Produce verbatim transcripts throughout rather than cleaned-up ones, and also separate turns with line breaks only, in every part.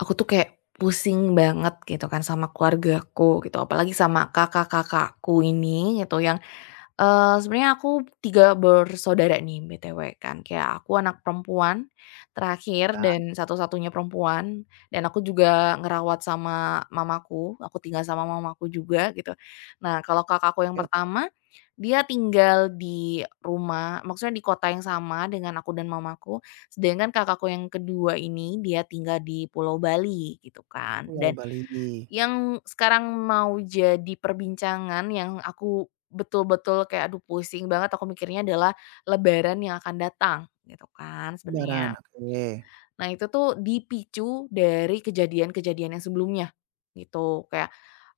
Aku tuh kayak pusing banget gitu kan sama keluargaku gitu, apalagi sama kakak-kakakku ini gitu yang Eee, sebenarnya aku tiga bersaudara nih B T W kan, kayak aku anak perempuan terakhir
Ya,
dan satu-satunya perempuan, dan aku juga ngerawat sama mamaku, aku tinggal sama mamaku juga gitu. Nah kalau kakakku yang
oke oke,
pertama, dia tinggal di rumah maksudnya di kota yang sama dengan aku dan mamaku, sedangkan kakakku yang kedua ini dia tinggal di Pulau Bali gitu kan,
Pulau
dan
Bali,
yang sekarang mau jadi perbincangan yang aku betul-betul kayak, aduh pusing banget aku mikirnya adalah lebaran yang akan datang, gitu kan
Lebaran,
sebenarnya.
oke.
Nah itu tuh dipicu dari kejadian-kejadian yang sebelumnya, gitu. Kayak,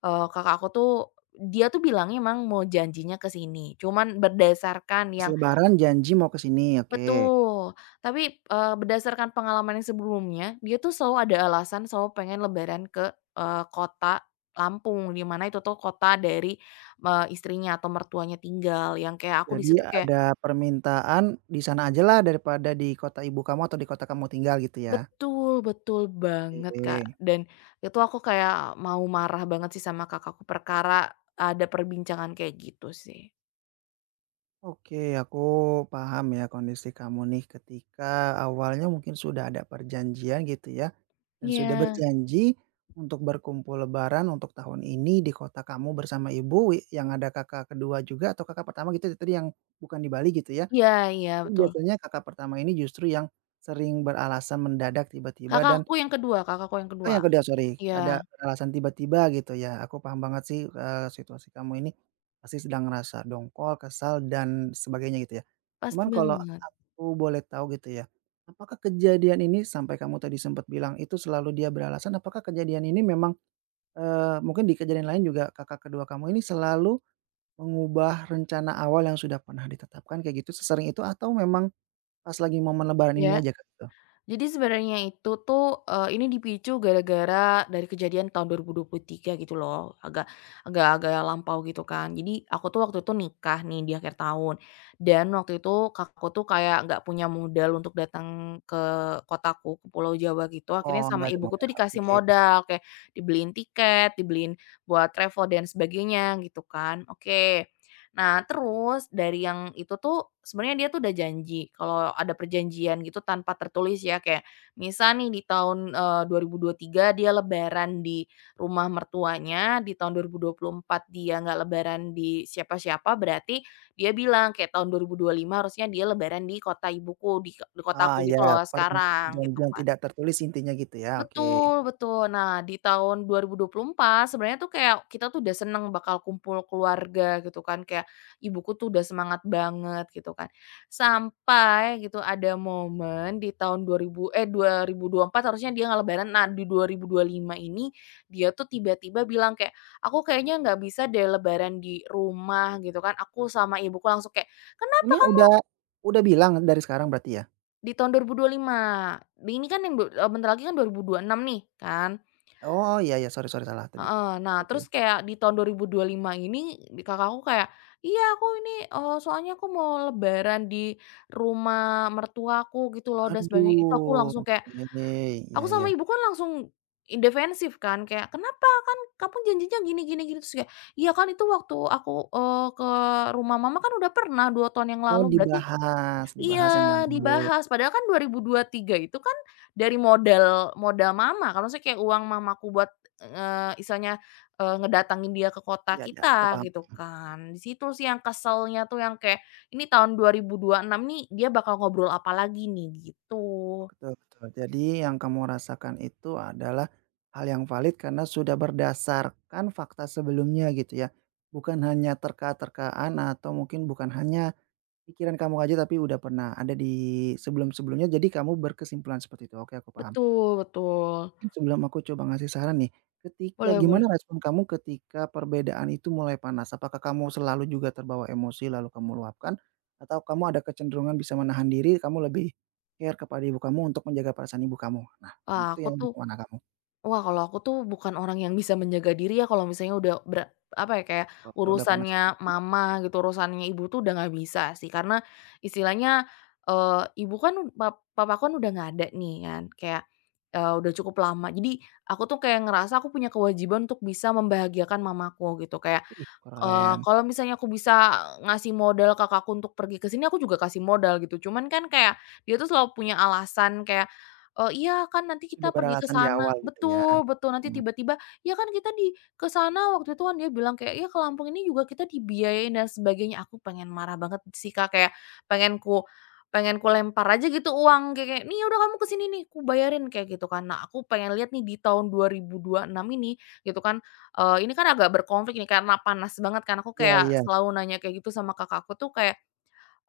eee, kakak aku tuh, dia tuh bilangnya emang mau janjinya ke sini, cuman berdasarkan
Pas
yang
Lebaran janji mau ke sini, oke.
Betul, tapi, eee, berdasarkan pengalaman yang sebelumnya, dia tuh selalu ada alasan, selalu pengen lebaran ke, eee, kota Lampung, di mana itu tuh kota dari, eee, istrinya atau mertuanya tinggal, yang kayak aku di
Jadi
situ kayak
ada permintaan di sana ajalah daripada di kota ibu kamu atau di kota kamu tinggal gitu ya?
betul, betul banget, Kak.
Oke.
Dan itu aku kayak mau marah banget sih sama kakakku perkara ada perbincangan kayak gitu sih.
Oke, aku paham ya kondisi kamu nih ketika awalnya mungkin sudah ada perjanjian gitu ya, dan sudah
Iya,
berjanji untuk berkumpul Lebaran untuk tahun ini di kota kamu bersama ibu wi- yang ada kakak kedua juga atau kakak pertama gitu ya, tadi yang bukan di Bali gitu ya?
iya iya,
Tapi
betul.
biasanya kakak pertama ini justru yang sering beralasan mendadak tiba-tiba dan
Kakakku yang kedua kakakku yang
oh,
kedua.
yang kedua sorry,
Iya,
ada alasan tiba-tiba gitu ya. Aku paham banget sih, eee, situasi kamu ini pasti sedang ngerasa dongkol, kesal, dan sebagainya gitu ya.
pas
Cuman kalau
banget,
aku boleh tahu gitu ya, apakah kejadian ini sampai kamu tadi sempat bilang itu selalu dia beralasan, apakah kejadian ini memang, eee, mungkin di kejadian lain juga kakak kedua kamu ini selalu mengubah rencana awal yang sudah pernah ditetapkan kayak gitu, sesering itu atau memang pas lagi momen lebaran ini
ya.
aja, Kak, gitu?
Jadi sebenarnya itu tuh, eee, ini dipicu gara-gara dari kejadian tahun dua ribu dua puluh tiga gitu loh, agak agak agak lampau gitu kan. Jadi aku tuh waktu itu nikah nih di akhir tahun, dan waktu itu kakakku tuh kayak nggak punya modal untuk datang ke kotaku, ke Pulau Jawa gitu, akhirnya
Oh,
sama
nggak ada
ibuku tuh
modal,
dikasih
oke.
modal, kayak dibeliin tiket, dibeliin buat travel dan sebagainya gitu kan, oke. Nah, terus dari yang itu tuh sebenarnya dia tuh udah janji kalau ada perjanjian gitu tanpa tertulis ya, kayak misal nih di tahun, eee, dua ribu dua puluh tiga dia lebaran di rumah mertuanya, di tahun dua ribu dua puluh empat dia nggak lebaran di siapa-siapa, berarti dia bilang kayak tahun dua ribu dua puluh lima harusnya dia lebaran di kota ibuku, di di kota
Ah,
aku
iya,
gitu loh
pernah
sekarang, gitu
perjanjian
kan.
tidak tertulis intinya gitu ya, oke.
Betul betul. Nah, di tahun dua ribu dua puluh empat sebenarnya tuh kayak kita tuh udah seneng bakal kumpul keluarga gitu kan, kayak ibuku tuh udah semangat banget gitu kan. Sampai gitu ada momen di tahun dua ribu eh, dua ribu dua puluh empat harusnya dia nggak lebaran, nah di dua ribu dua puluh lima ini dia tuh tiba-tiba bilang kayak, "Aku kayaknya nggak bisa deh lebaran di rumah," gitu kan. Aku sama ibuku langsung kayak, "Kenapa?"
Ini udah udah bilang dari sekarang berarti ya?
Di tahun dua ribu dua puluh lima, ini kan yang du eee, bentar lagi kan dua ribu dua puluh enam nih kan.
Oh, iya iya, sorry sorry, salah tadi.
Heeh. Nah,
Oke.
terus kayak di tahun dua ribu dua puluh lima ini di kakak aku kayak, "Iya aku ini, eee, soalnya aku mau lebaran di rumah mertuaku," gitu loh, dan sebagainya. Itu aku
Waduh,
langsung kayak
oke, iya
aku sama
iya.
ibuku kan langsung indefensif kan, kayak, "Kenapa? Kan kamu janjinya gini gini gini." Terus kayak, "Iya kan itu waktu aku, eee, ke rumah mama kan udah pernah dua tahun yang
Oh,
lalu, berarti
dibahas
Iya,
dibahas yang lalu.
dibahas." Padahal kan dua ribu dua puluh tiga itu kan dari modal modal mama kalau maksudnya kayak uang mamaku buat, eee, istilahnya, eee, ngedatangin dia ke kota
Iya iya, aku
kita
paham.
gitu kan. Di situ sih yang keselnya tuh yang kayak, ini tahun dua ribu dua puluh enam nih dia bakal ngobrol apa lagi nih, gitu.
Betul betul. Jadi yang kamu rasakan itu adalah hal yang valid karena sudah berdasarkan fakta sebelumnya gitu ya. Bukan hanya terka-terkaan atau mungkin bukan hanya pikiran kamu aja tapi udah pernah ada di sebelum-sebelumnya jadi kamu berkesimpulan seperti itu. Oke, aku paham.
Betul betul.
Mungkin sebelum aku coba ngasih saran nih, ketika
Boleh
gimana
boleh.
respon kamu ketika perbedaan itu mulai panas? Apakah kamu selalu juga terbawa emosi lalu kamu luapkan? Atau kamu ada kecenderungan bisa menahan diri, kamu lebih care kepada ibu kamu untuk menjaga perasaan ibu kamu? Nah, yang
Wah,
itu
aku
yang di
tuh
mana kamu?
Wah, kalau aku tuh bukan orang yang bisa menjaga diri ya kalau misalnya udah ber apa ya, kayak
Kalau udah panas gitu
urusannya
ya,
mama gitu, urusannya ibu tuh udah nggak bisa sih. Karena istilahnya, eee, ibu kan pa papaku kan udah nggak ada nih kan, kayak, eee, udah cukup lama. Jadi aku tuh kayak ngerasa aku punya kewajiban untuk bisa membahagiakan mamaku gitu. Kayak,
ih
eee,
keren,
kalau misalnya aku bisa ngasih modal kakakku untuk pergi ke sini, aku juga kasih modal gitu. Cuman kan kayak dia tuh selalu punya alasan kayak oh, "Iya kan nanti
sudah
kita pergi ke
beralasan di
sana,"
awal gitu ya.
betul betul, nanti
Mhm,
tiba-tiba, "Ya kan kita di ke sana waktu itu kan," dia bilang kayak, "ya ke Lampung ini juga kita dibiayain dan sebagainya." Aku pengen marah banget sih, Kak, kayak pengen ku pengen ku lempar aja gitu uang kayak kayak, "Nih udah kamu ke sini nih, ku bayarin," kayak gitu kan. Nah, aku pengen lihat nih di tahun dua ribu dua puluh enam ini gitu kan, eee, ini kan agak berkonflik nih karena panas banget kan, aku
iya
kayak
iya,
selalu nanya kayak gitu sama kakakku tuh kayak,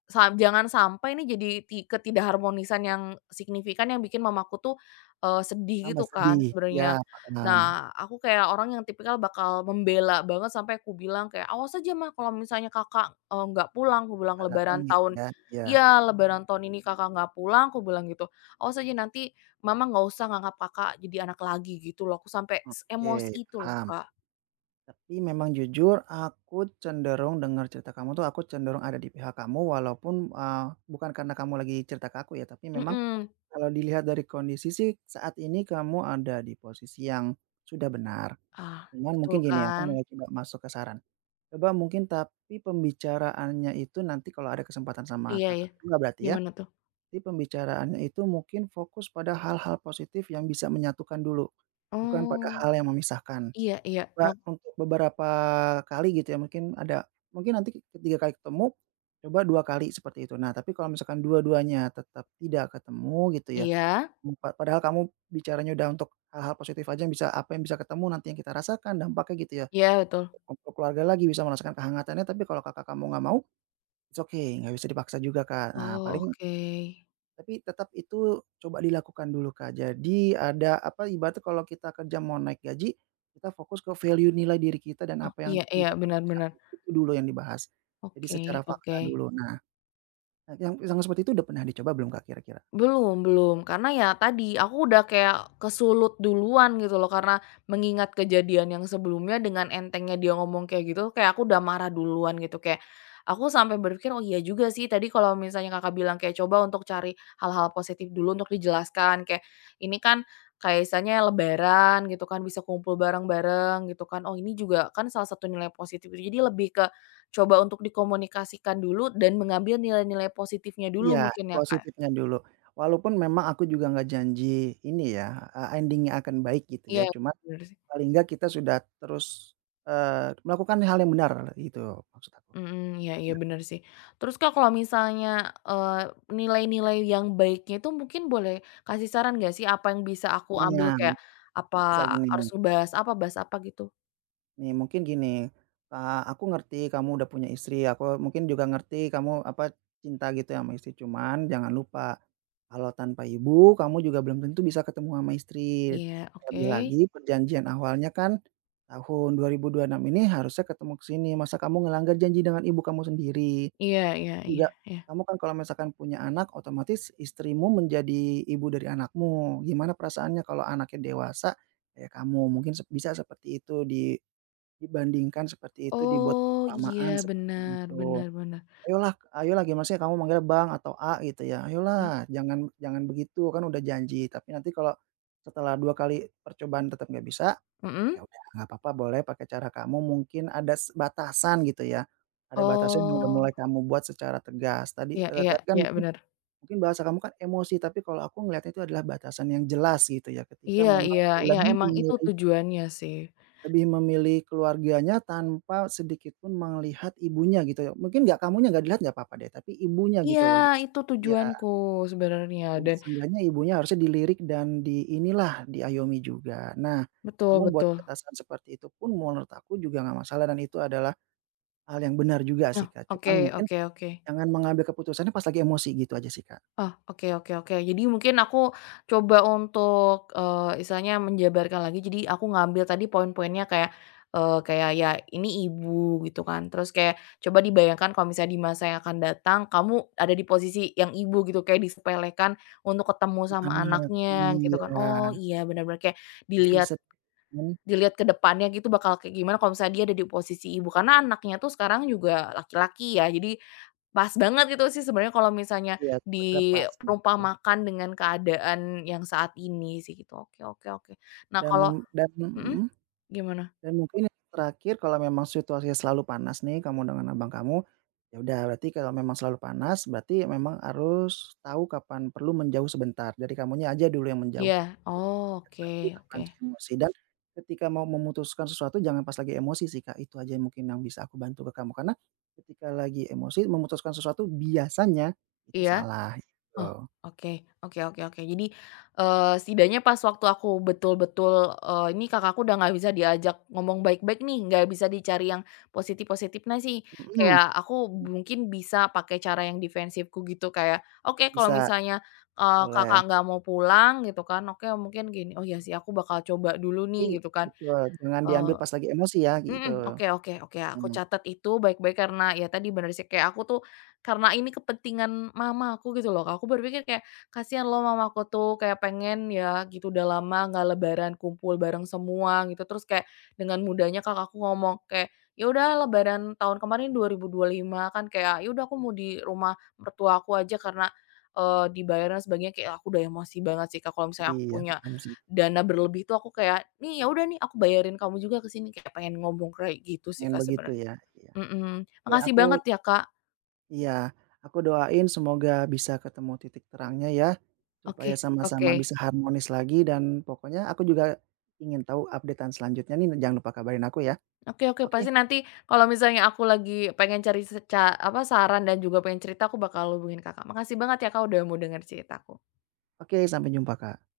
sa jangan sampai ini jadi ti ketidakharmonisan yang signifikan yang bikin mamaku tuh, eee, sedih
tambah
gitu kan
sedih, iya
sebenarnya.
paham,
Nah, aku kayak orang yang tipikal bakal membela banget sampai aku bilang kayak, "Awas aja Mah kalau misalnya Kakak, eee, nggak pulang," aku bilang,
nggak datang
"lebaran
gitu
tahun"
ya, iya,
ya "lebaran tahun ini Kakak nggak pulang," aku bilang gitu, "awas aja nanti Mama nggak usah nganggap Kakak jadi anak lagi," gitu loh. Aku sampai
oke,
seemosi itu loh,
paham.
Kak.
Tapi memang jujur aku cenderung dengar cerita kamu tuh, aku cenderung ada di pihak kamu walaupun, eee, bukan karena kamu lagi cerita ke aku ya, tapi memang
Mhm.
kalau dilihat dari kondisi sih saat ini kamu ada di posisi yang sudah benar.
Ah,
Cuman
betul
mungkin gini, aku
kan?
mulai coba masuk ke saran. Coba mungkin tapi pembicaraannya itu nanti kalau ada kesempatan sama
Iya iya.
Kakak juga berarti ya,
Gimana tuh?
tapi pembicaraannya itu mungkin fokus pada hal-hal positif yang bisa menyatukan dulu, bukan pada
Oh.
hal yang memisahkan,
Iya iya,
coba
mak
untuk beberapa kali gitu ya mungkin ada mungkin nanti ketiga kali ketemu, coba dua kali seperti itu. Nah tapi kalau misalkan dua-duanya tetap tidak ketemu gitu ya,
iya
empa padahal kamu bicaranya udah untuk hal-hal positif aja yang bisa apa yang bisa ketemu nanti yang kita rasakan dampaknya gitu ya,
iya betul.
untuk keluarga lagi bisa merasakan kehangatannya tapi kalau Kakak kamu nggak mau, it's okay nggak bisa dipaksa juga Kak. Nah
Oh,
paling
oke.
tapi tetap itu coba dilakukan dulu, Kak. Jadi ada apa, ibaratnya kalau kita kerja mau naik gaji, kita fokus ke value nilai diri kita dan
Oh,
apa yang
iya iya,
didapat
benar
perusahaan,
benar.
itu dulu yang dibahas. Jadi secara
Oke
fakta
oke.
dulu. Nah, nah, yang yang seperti itu udah pernah dicoba belum, Kak, kira-kira?
Belum belum, karena ya tadi, aku udah kayak kesulut duluan gitu loh, karena mengingat kejadian yang sebelumnya dengan entengnya dia ngomong kayak gitu, kayak aku udah marah duluan gitu, kayak aku sampai berpikir, "Oh iya juga sih tadi kalau misalnya Kakak bilang kayak coba untuk cari hal-hal positif dulu untuk dijelaskan," kayak ini kan kayak misalnya lebaran gitu kan, bisa kumpul bareng-bareng gitu kan, oh ini juga kan salah satu nilai positif itu. Jadi lebih ke coba untuk dikomunikasikan dulu dan mengambil nilai-nilai positifnya
Iya,
dulu mungkin ya, Kak?
positifnya dulu. Walaupun memang aku juga nggak janji ini ya, eee, ending-nya akan baik gitu ya,
Iya,
cuma
bener sih.
paling nggak kita sudah terus, eee, melakukan hal yang benar gitu maksud aku.
Mhm, iya iya bener sih. Terus Kak kalau misalnya, eee, nilai-nilai yang baiknya itu mungkin boleh kasih saran nggak sih apa yang bisa aku ambil
Nah,
kayak, apa
bisa gini.
harus ngebahas apa, bahas apa gitu?
Nih mungkin gini, eee, aku ngerti kamu udah punya istri, aku mungkin juga ngerti kamu, apa, cinta gitu ya sama istri, cuman jangan lupa, kalau tanpa ibu kamu juga belum tentu bisa ketemu sama istri.
Iya, oke.
Lebih lagi perjanjian awalnya kan tahun dua ribu dua puluh enam ini harusnya ketemu ke sini, masa kamu ngelanggar janji dengan ibu kamu sendiri?
Iya iya iya
Juga
iya.
kamu kan kalau misalkan punya anak otomatis istrimu menjadi ibu dari anakmu, gimana perasaannya kalau anaknya dewasa kayak kamu? Mungkin sep bisa seperti itu di dibandingkan seperti itu, dibuat
Oh, iya
perumpamaan seperti
bener
itu.
bener bener.
"Ayolah ayolah," gimana maksudnya kamu manggil Bang atau A gitu ya,
Iya,
"Ayolah jangan jangan begitu, kan udah janji." Tapi nanti kalau setelah dua kali percobaan tetap nggak bisa,
mhm?
ya udah nggak apa-apa boleh pakai cara kamu, mungkin ada s batasan gitu ya. Ada batasan yang udah
Oh,
mulai kamu buat secara tegas. Tadi
iya iya
tadi kan
iya
mungkin
bener.
mungkin bahasa kamu kan emosi, tapi kalau aku ngelihatnya itu adalah batasan yang jelas gitu ya, ketika
Iya
memang
iya iya
berlebih
emang itu tujuannya sih.
lebih memilih keluarganya tanpa sedikit pun melihat ibunya gitu ya. Mungkin nggak kamunya nggak dilihat nggak apa-apa deh, tapi ibunya
Iya,
gitu loh gitu.
itu
Ya,
tujuanku sebenarnya dan
seenggaknya ibunya harusnya dilirik dan di inilah, diayomi juga. Nah,
betul
kamu buat
betul.
batasan seperti itu pun menurut aku juga nggak masalah dan itu adalah hal yang benar juga sih,
Nah,
Kak. Cuman
oke
mungkin
oke oke.
jangan mengambil keputusannya pas lagi emosi gitu aja sih, Kak.
Oh, oke oke oke. Jadi mungkin aku coba untuk, eee, istilahnya menjabarkan lagi, jadi aku ngambil tadi poin-poinnya kayak, eee, kayak ya ini ibu gitu kan, terus kayak coba dibayangkan kalau misalnya di masa yang akan datang kamu ada di posisi yang ibu gitu, kayak disepelekan untuk ketemu sama
Anak
anaknya gitu kan.
iya,
Oh iya, benar-benar kayak
pasti
dilihat
sedih, mmm,
dilihat ke depannya gitu bakal kayak gimana kalau misalnya dia ada di posisi ibu, karena anaknya tuh sekarang juga laki-laki ya, jadi pas banget gitu sih sebenarnya kalau misalnya
iya, terlepas, betul.
diperumpamakan dengan keadaan yang saat ini sih gitu. Oke oke oke. Nah kalau
Dan dan
mhm,
mhm?
gimana?
Dan mungkin yang terakhir kalau memang situasinya selalu panas nih kamu dengan abang kamu, ya udah berarti kalau memang selalu panas berarti memang harus tahu kapan perlu menjauh sebentar, jadi kamunya aja dulu yang menjauh.
Iya, oh oke
Terlalu
oke.
terpancing mmm, emosi dan ketika mau memutuskan sesuatu jangan pas lagi emosi sih, Kak, itu aja yang mungkin yang bisa aku bantu ke kamu, karena ketika lagi emosi memutuskan sesuatu biasanya itu
Iya?
salah
Oh,
gitu.
oke oke oke oke. Jadi, eee, setidaknya pas waktu aku betul-betul, eee, ini kakakku udah nggak bisa diajak ngomong baik-baik nih, nggak bisa dicari yang positif-positifnya sih.
Mhm,
Kayak aku mungkin bisa pakai cara yang defensifku gitu, kayak, oke kalau
bisa
misalnya, eee, kakak
boleh,
nggak mau pulang gitu kan, oke mungkin gini, "Oh iya sih aku bakal coba dulu
tapi
nih," gitu kan.
betul jangan diambil pas lagi emosi ya gitu.
Mhm, oke oke oke, aku
Mhm.
catat itu baik-baik karena ya tadi bener sih kayak aku tuh karena ini kepentingan mama aku gitu loh Kak, aku berpikir kayak, "Kasihan loh mama aku tuh kayak pengen ya gitu udah lama nggak lebaran kumpul bareng semua," gitu. Terus kayak dengan mudahnya kakakku ngomong kayak, "Ya udah lebaran tahun kemarin dua ribu dua puluh lima kan kayak ya udah aku mau di rumah mertua aku aja karena, eee, dibayarnya sebagainya," kayak aku udah emosi banget sih Kak, kalau misalnya aku
Iya,
punya
paham sih,
dana berlebih tuh aku kayak, "Nih, ya udah nih aku bayarin kamu juga ke sini," kayak pengen ngomong kayak gitu sih,
pengen
Kak,
begitu
sebenarnya.
ya, iya.
Mhm,
Oke,
makasih
aku
banget ya, Kak.
iya, aku doain semoga bisa ketemu titik terangnya ya,
Oke
supaya sama-sama
oke.
bisa harmonis lagi dan pokoknya aku juga ingin tahu updatean selanjutnya nih, jangan lupa kabarin aku ya.
Oke oke, pasti
Oke
nanti kalau misalnya aku lagi pengen cari seca apa, saran dan juga pengen cerita aku bakal hubungin Kakak. Makasih banget ya, Kak, udah mau dengar ceritaku.
oke, sampai jumpa, Kak.